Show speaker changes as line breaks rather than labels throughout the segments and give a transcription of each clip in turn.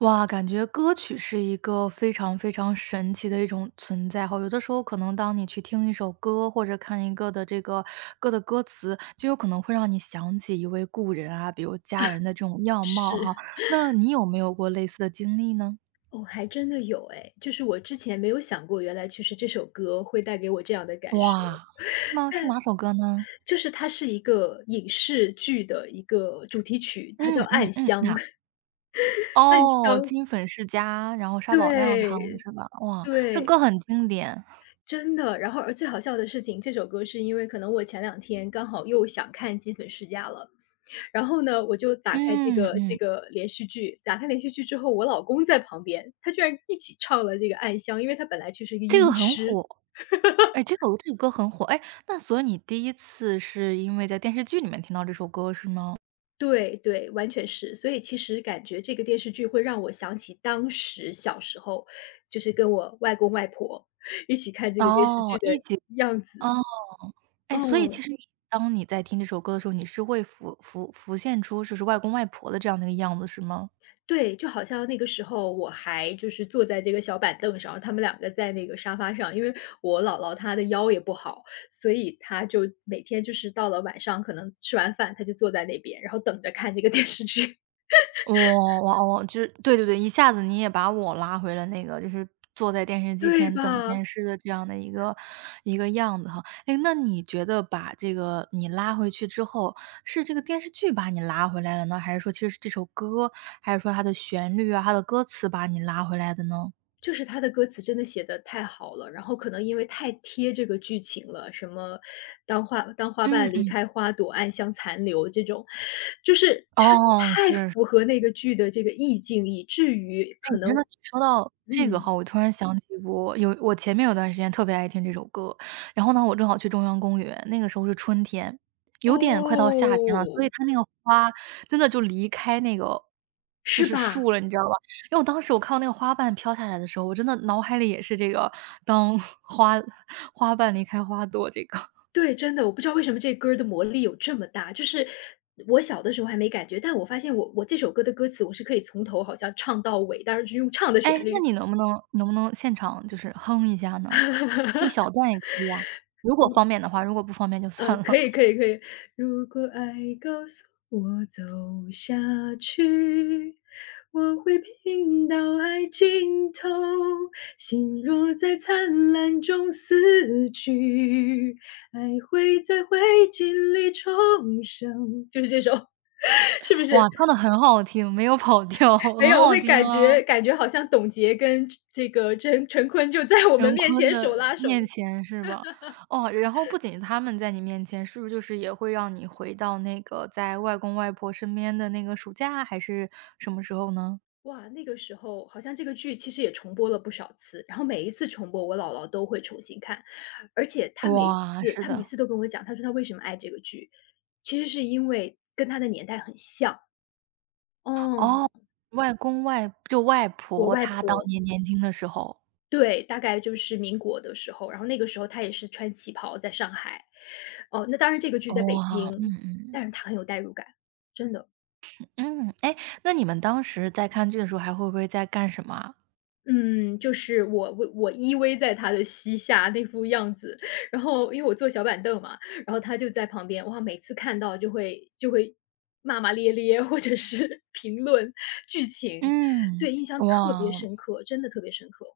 哇，感觉歌曲是一个非常非常神奇的一种存在哈。有的时候可能当你去听一首歌，或者看一个的这个歌的歌词，就有可能会让你想起一位故人啊，比如家人的这种样貌哈。
是，
那你有没有过类似的经历呢？
哦，还真的有哎，就是我之前没有想过，原来其实这首歌会带给我这样的感受。
哇。是吗？是哪首歌呢？
就是它是一个影视剧的一个主题曲，它叫
嗯嗯
《暗
嗯，
香》，
那
《暗香》
哦，《金粉世家》，然后沙宝亮唱的
对，
是吧？哇，这
对，
歌很经典。
真的。然后而最好笑的事情，这首歌是因为可能我前两天刚好又想看《金粉世家》了，然后呢，我就打开这
嗯
个这
嗯，
个连续剧，打开连续剧之后，我老公在旁边，他居然一起唱了这个《暗香》，因为他本来就是一个
这个
音
很
痴，
火。哎，这个歌很火。哎，那所以你第一次是因为在电视剧里面听到这首歌是吗？
对对，完全是。所以其实感觉这个电视剧会让我想起当时小时候，就是跟我外公外婆一起看这个电视
哦，
剧的
一起
样子。
哦，哎，所以
嗯，
其实你当你在听这首歌的时候，你是会浮现出就是外公外婆的这样的一个样子是吗？
对，就好像那个时候我还就是坐在这个小板凳上，他们两个在那个沙发上，因为我姥姥她的腰也不好，所以她就每天就是到了晚上，可能吃完饭她就坐在那边，然后等着看这个电视剧，
哇哇哇！就是对对对，一下子你也把我拉回了那个，就是坐在电视 机
对
前等
吧？
电视的这样的一个样子哈。哎，那你觉得把这个你拉回去之后，是这个电视剧把你拉回来了呢？还是说其实是这首歌，还是说它的旋律啊、它的歌词把你拉回来的呢？
就是他的歌词真的写的太好了，然后可能因为太贴这个剧情了，什么“当花当花
嗯
瓣离
嗯。
开花朵，暗香残留”这种，就是
哦，
它太
是
符合那个剧的这个意境，以至于
哎，
可
你真
能
的说到这个
嗯，
哈，我突然想起我前面有段时间特别爱听这首歌，然后呢，我正好去中央公园，那个时候是春天，有点快到夏天了，所以
哦，
它那个花真的就离开那个就
是
是
吧？
树了，你知道吧？因为我当时我看到那个花瓣飘下来的时候，我真的脑海里也是这个当 花瓣离开花朵这个。
对，真的，我不知道为什么这歌儿的魔力有这么大，就是我小的时候还没感觉，但我发现我这首歌的歌词我是可以从头好像唱到尾，但是是用唱的
哎，
旋
那
律。
你能不能现场就是哼一下呢？一 小段也可以啊，如果方便的话，如果不方便就算
可
了。
以可以可以。如果爱告诉我走下去，我会拼到爱尽头，心若在灿烂中死去，爱会在灰烬里重生。就是这首，是不是？
哇，唱的很好听，没有跑调，很
没有，
好
会
听
感
啊。
觉感觉好像董洁跟这个陈坤就在我们
陈
面
坤
前手
的
拉手。
面前是吧？哦，然后不仅他们在你面前，是不是就是也会让你回到那个在外公外婆身边的那个暑假，还是什么时候呢？
哇，那个时候好像这个剧其实也重播了不少次，然后每一次重播我姥姥都会重新看，而且
哇，是
她每
的。
次都跟我讲，她说她为什么爱这个剧，其实是因为跟她的年代很像。嗯，
哦，外公外就外
我
婆
外
她当
婆
年年轻的时候。
对，大概就是民国的时候，然后那个时候她也是穿旗袍在上海，哦，那当然这个剧在北
哇，嗯
京，
嗯，
但是她很有代入感，真的。
嗯，哎，那你们当时在看剧的时候还会不会在干什么啊？
嗯，就是我依偎在他的膝下那副样子，然后因为我坐小板凳嘛，然后他就在旁边，哇，每次看到就会骂骂咧咧，或者是 评论剧情，所
嗯，
以印象特别
哇。
深刻，真的特别深刻。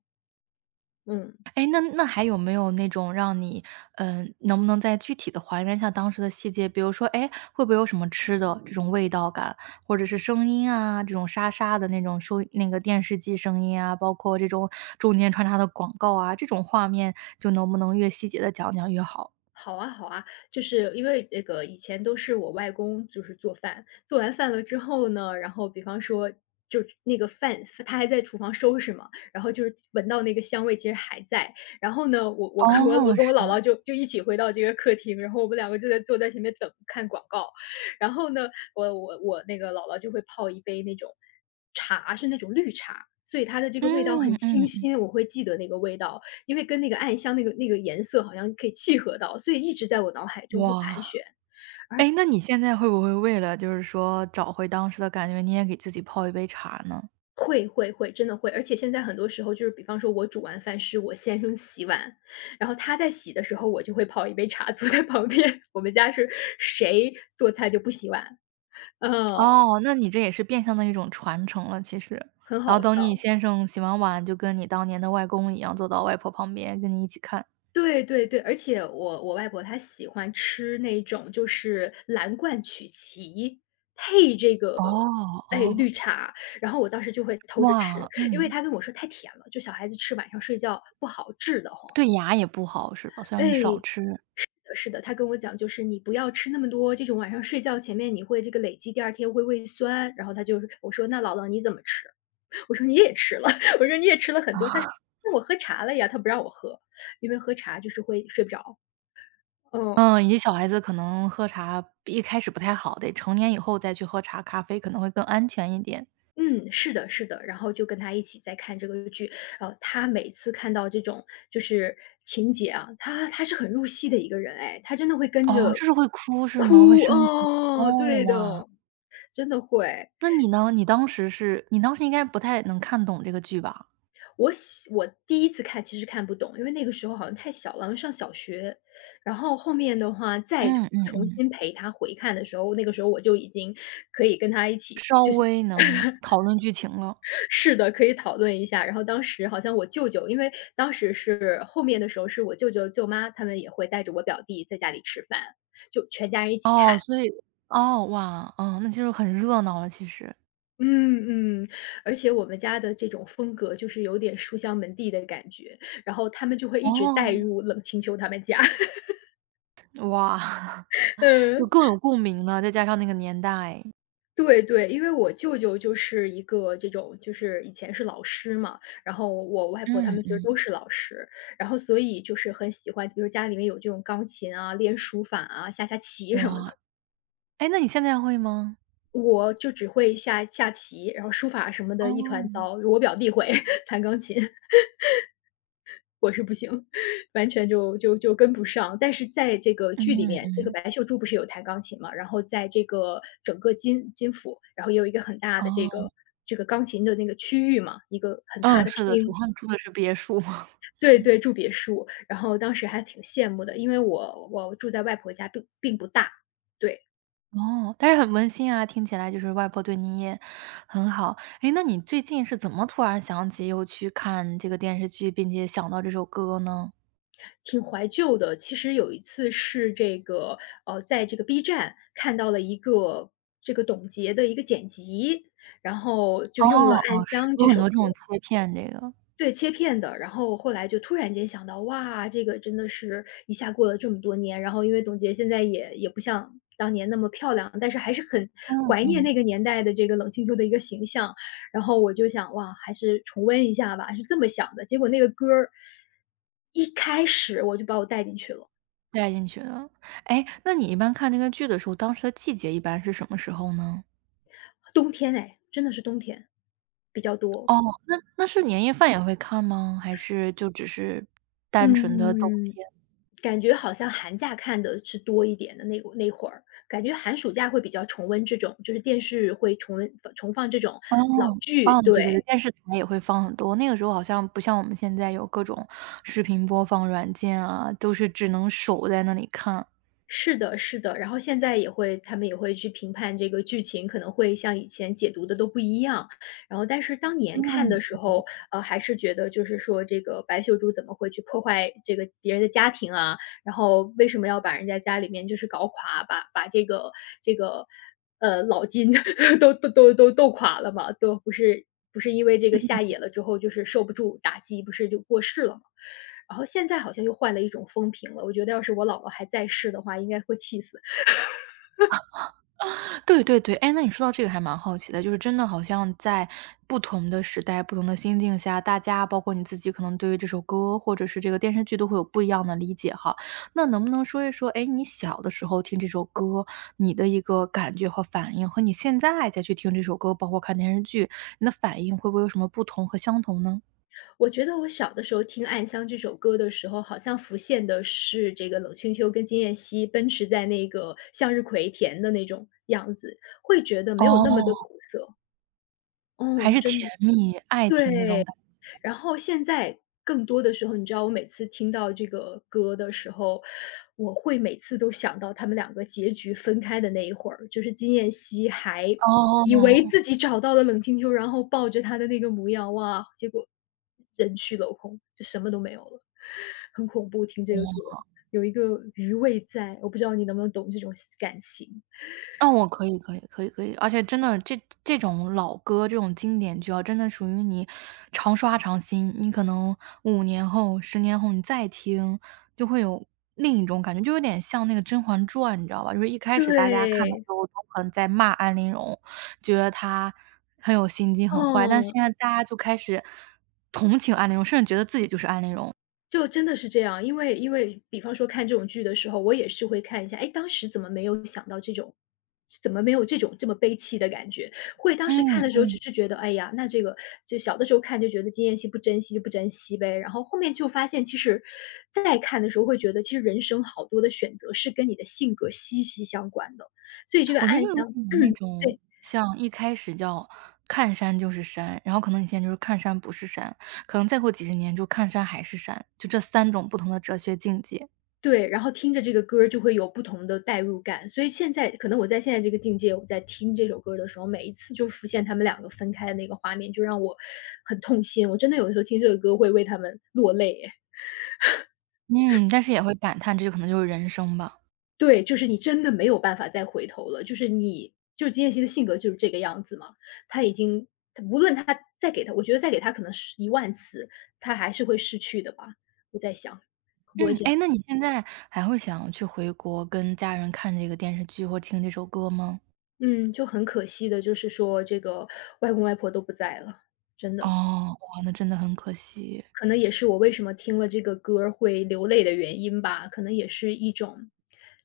嗯。
哎，那还有没有那种让你能不能再具体的还原一下当时的细节？比如说，哎，会不会有什么吃的这种味道感，或者是声音啊，这种沙沙的那种收那个电视机声音啊，包括这种中间穿插的广告啊，这种画面就能不能越细节的讲讲越好？
好啊，好啊，就是因为那个以前都是我外公就是做饭，做完饭了之后呢，然后比方说就那个饭他还在厨房收拾嘛，然后就是闻到那个香味其实还在，然后呢，我我跟我
哦，
我跟
是，
我姥姥就一起回到这个客厅，然后我们两个就坐在前面等看广告，然后呢，我那个姥姥就会泡一杯那种茶，是那种绿茶。所以它的这个味道
嗯
很清
嗯，
新，我会记得那个味道。因为跟那个暗香那个颜色好像可以契合到，所以一直在我脑海中会盘
哇，
旋。
哎，那你现在会不会为了就是说找回当时的感觉，你也给自己泡一杯茶呢？
会，真的会，而且现在很多时候就是比方说我煮完饭是我先生洗碗，然后他在洗的时候，我就会泡一杯茶坐在 旁边。我们家是谁做菜就不洗碗，嗯，
哦，那你这也是变相的一种传承了，其实。
很
然
好
后等你
笑。
先生洗完碗，就跟你当年的外公一样，坐到外婆旁边跟你一起看。
对对对，而且我外婆她喜欢吃那种就是蓝罐曲奇配这个，
哦，
哎，
哦，
绿茶，然后我当时就会偷着吃，
哇，
因为
嗯，
她跟我说太甜了，就小孩子吃晚上睡觉不好，治的慌。
对牙也不好是吧？虽然你少
哎，
吃。
是的，她跟我讲就是你不要吃那么多，这种晚上睡觉前面你会这个累积，第二天会胃酸，然后她就是我说："那姥姥你怎么吃？"我说："你也吃了。我说："你也吃了很多。"她说："那我喝茶了呀。"她不让我喝，因为喝茶就是会睡不着，嗯。
嗯，以及小孩子可能喝茶一开始不太好，得成年以后再去喝茶、咖啡可能会更安全一点。
嗯，是的，是的，然后就跟他一起在看这个剧，然后他每次看到这种就是情节啊，他是很入戏的一个人哎，他真的会跟
哦，就
着
是会哭是吗？会
哭，
生气？
哦，
哦，
对
哇，
的，真的会。
那你呢？你当时是你当时应该不太能看懂这个剧吧？
我第一次看其实看不懂，因为那个时候好像太小了，好像上小学，然后后面的话再
嗯嗯
重
嗯。
新陪他回看的时候，那个时候我就已经可以跟他一起，
稍
就是
微能讨论剧情了。
是的，可以讨论一下。然后当时好像我舅舅，因为当时是后面的时候，是我舅舅、舅妈他们也会带着我表弟在家里吃饭，就全家人一起
哦，
看。
所以哦，哇，嗯，那就是很热闹了，其实。
嗯嗯，而且我们家的这种风格就是有点书香门第的感觉，然后他们就会一直带
哦，
入冷清秋他们家。
哇，就
嗯。
更有共鸣了，再加上那个年代。
对对，因为我舅舅就是一个这种就是以前是老师嘛，然后我外婆他
嗯
们其实
嗯，
都是老师，然后所以就是很喜欢，比如家里面有这种钢琴啊、练书法啊、下棋什么
哇，
的。
哎，那你现在会吗？
我就只会下棋，然后书法什么的一团
哦，
糟，我表弟会 弹钢琴。完全就跟不上。但是在这个
嗯
剧里面，这个
嗯，
白秀珠不是有弹钢琴嘛，然后在这个整个金府，然后也有一个很大的这个
哦，
这个钢琴的那个区域嘛，一个很大
嗯，
的
是的
体
是的，他们住的是别墅。
对
嗯
对，住别墅。然后当时还挺羡慕的，因为我住在外婆家并不大。对，
哦，但是很温馨啊，听起来就是外婆对你也很好。哎，那你最近是怎么突然想起又去看这个电视剧，并且想到这首歌呢？
挺怀旧的。其实有一次是这个，在这个 B 站看到了一个这个董洁的一个剪辑，然后就
哦，
用了《暗
哦，是，
香》
有
这
很
首
多这
歌。
种切片这个，
对，切片的，然后后来就突然间想到，哇，这个真的是一下过了这么多年，然后因为董洁现在也不像当年那么漂亮，但是还是很怀
嗯，
念那个年代的这个冷清秋的一个形象，然后我就想，哇，还是重温一下吧，是这么想的。结果那个歌儿一开始我就把我带进去了，
带进去的。哎，那你一般看这个剧的时候，当时的季节一般是什么时候呢？
冬天哎，真的是冬天比较
哦，
多，
那那是年夜饭也会看吗？还是就只是单
嗯
纯的冬
嗯。嗯
天？
感觉好像寒假看的是多一点的，那个那会儿，感觉寒暑假会比较重温这种，就是电视会重温重放这种
哦，
老剧，
哦，对对对，
对，
电视台也会放很多，那个时候好像不像我们现在有各种视频播放软件啊，都是只能守在那里看。
是的是的。然后现在也会他们也会去评判这个剧情，可能会像以前解读的都不一样。然后但是当年
嗯。
看的时候，还是觉得就是说这个白秀珠怎么会去破坏这个别人的家庭啊，然后为什么要把人家家里面就是搞垮，把这个，老金 都斗垮了嘛，都不是不是因为这个下野了之后就是受不住打击，不是就过世了嘛。然后现在好像又换了一种风评了，我觉得要是我姥姥还在世的话，应该会气死。
对对对，哎，那你说到这个还蛮好奇的，就是真的好像在不同的时代、不同的心境下，大家包括你自己，可能对于这首歌或者是这个电视剧都会有不一样的理解哈。那能不能说一说，哎，你小的时候听这首歌，你的一个感觉和反应，和你现在再去听这首歌，包括看电视剧，你的反应会不会有什么不同和相同呢？
我觉得我小的时候听《暗香》这首歌的时候，好像浮现的是这个冷清秋跟金燕西奔驰在那个向日葵田的那种样子，会觉得没有那么的
哦，
苦涩，
还
哦，
是
真
甜
的。
蜜、爱情那种
对，
感觉。
然后现在更多的时候，你知道我每次听到这个歌的时候，我会每次都想到他们两个结局分开的那一会儿，就是金燕西还以
哦，
为自己找到了冷清秋，然后抱着他的那个模样，哇，结果人去楼空，就什么都没有了，很恐怖。听这个歌
嗯
有一个余味在，我不知道你能不能懂这种感情。
嗯，我可以可以可以可以，而且真的这种老歌，这种经典剧啊，真的属于你常刷常新。你可能5年后、10年后你再听，就会有另一种感觉，就有点像那个《甄嬛传》，你知道吧？就是一开始大家看的时
对，
候都可能在骂安陵容，觉得她很有心机、很坏，但
嗯。
现在大家就开始同情安陵容，甚至觉得自己就是安陵容。
就真的是这样，因为比方说看这种剧的时候，我也是会看一下，哎，当时怎么没有想到这种怎么没有这种这么悲戚的感觉？会当时看的时候
嗯。
只是觉得，哎呀，那这个就小的时候看就觉得经验惜不珍惜就不珍惜呗，然后后面就发现其实再看的时候会觉得，其实人生好多的选择是跟你的性格息息相关的，所以这个
我觉得
暗
就有
香，
点那
嗯，
种
对。
像一开始叫看山就是山，然后可能你现在就是看山不是山，可能再过几十年就看山还是山，就这3种不同的哲学境界。
对，然后听着这个歌儿就会有不同的代入感，所以现在可能我在现在这个境界，我在听这首歌儿的时候，每一次就浮现他们两个分开的那个画面，就让我很痛心。我真的有的时候听这个歌会为他们落泪哎。
嗯，但是也会感叹这就可能就是人生吧。
对，就是你真的没有办法再回头了，就是你就是金燕西的性格就是这个样子嘛，他已经他无论他再给他，我觉得再给他可能是10000次，他还是会失去的吧，我在想，会不会
嗯，
这样？
哎，那你现在还会想要去回国跟家人看这个电视剧或听这首歌吗？
嗯，就很可惜的，就是说这个外公外婆都不在了，真的，
哦，哇，那真的很可惜，
可能也是我为什么听了这个歌儿会流泪的原因吧，可能也是一种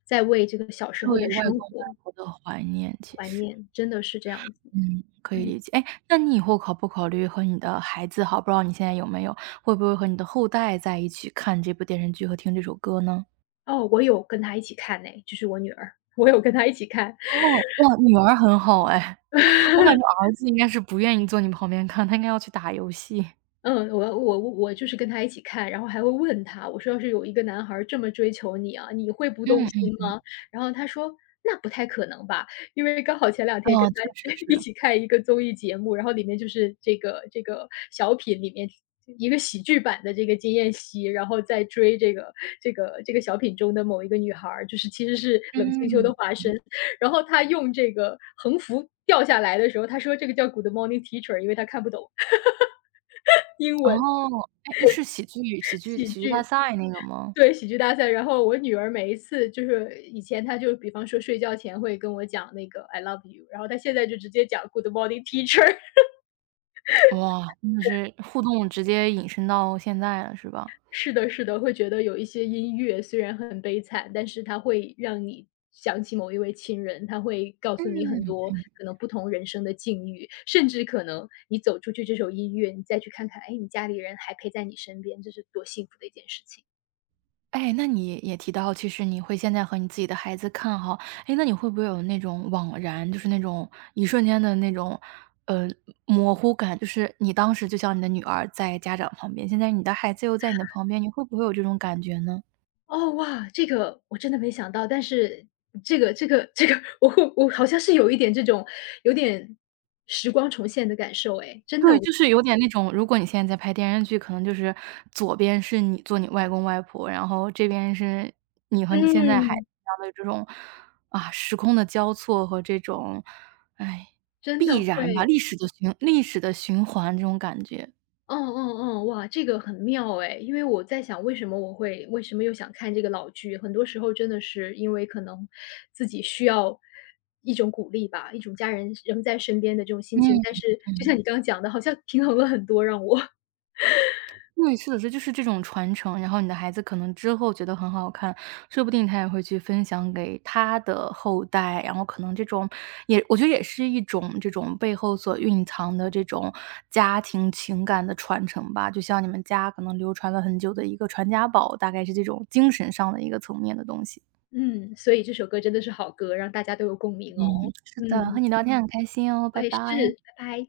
在为这个小时候
对
的
外
生
公外
活
婆的怀念其
怀
实。
念，真的是这样子。
嗯，可以
嗯，
理解。哎，那你以后考不考虑和你的孩子好，不知道你现在有没有，会不会和你的后代在一起看这部电视剧和听这首歌呢？
哦，我有跟她一起看呢，就是我女儿，我有跟她一起看。
哦，哇，女儿很好哎，我感觉 儿子应该是不愿意坐你旁边看，他应该要去打游戏。
嗯，我就是跟他一起看，然后还会问他，我说：“要是有一个男孩儿这么追求你啊，你会不动
嗯
心
嗯，
吗？”然后他说：“那不太可能吧。”因为刚好前两天跟
哦，
他
确实
一
是。
起看一个综艺节目，然后里面就是这个小品里面一个喜剧版的这个金燕西，然后在追这个小品中的某一个女孩儿，就是其实是冷清秋的
嗯，
化身。然后他用这个横幅掉下来的时候，他说这个叫 “Good morning teacher”，因为他看不懂英
哦，
文。
哎，那是喜剧喜剧
喜
喜剧大
剧，
赛那个吗？
对，喜剧大赛。然后我女儿每一次就是以前她就比方说睡觉前会跟我讲那个 I love you，然后她现在就直接讲 Good morning teacher。
哇，真的是互动直接引申到现在了，是吧？
是的，是的，会觉得有一些音乐虽然很悲惨，但是它会让你想起某一位亲人，它会告诉
嗯。
你很多可能不同人生的境遇，甚至可能你走出去这首音乐，你再去看看，哎，你家里人还陪在你身边，这是多幸福的一件事情。
哎，那你也提到，其实你会现在和你自己的孩子看哈，哎，那你会不会有那种惘然，就是那种一瞬间的那种，呃，模糊感？就是你当时就像你的女儿在家长旁边，现在你的孩子又在你的旁边，你会不会有这种感觉呢？
哦，哇，这个我真的没想到，但是这个，我会我好像是有一点这种有点时光重现的感受哎，真
对，
的我
就是有点那种，如果你现在在拍电视剧，可能就是左边是你做你外公外婆，然后这边是你和你现在孩子
嗯，
一样的这种，啊，时空的交错和这种，哎，
真
必
的会。
然吧，历史的循环这种感觉。
嗯嗯嗯，哇，这个很妙哎，因为我在想为什么我会为什么又想看这个老剧，很多时候真的是因为可能自己需要一种鼓励吧，一种家人仍在身边的这种心情，但
嗯。
是就像你刚刚讲的，好像平衡了很多让我。
对，是的，这就是这种传承，然后你的孩子可能之后觉得很好看，说不定他也会去分享给他的后代，然后可能这种也我觉得也是一种这种背后所蕴藏的这种家庭情感的传承吧，就像你们家可能流传了很久的一个传家宝，大概是这种精神上的一个层面的东西。
嗯，所以这首歌真的是好歌，让大家都有共鸣哦。
是的，和
嗯，
你聊天很开心哦，
我
拜
也
拜。
是，拜拜。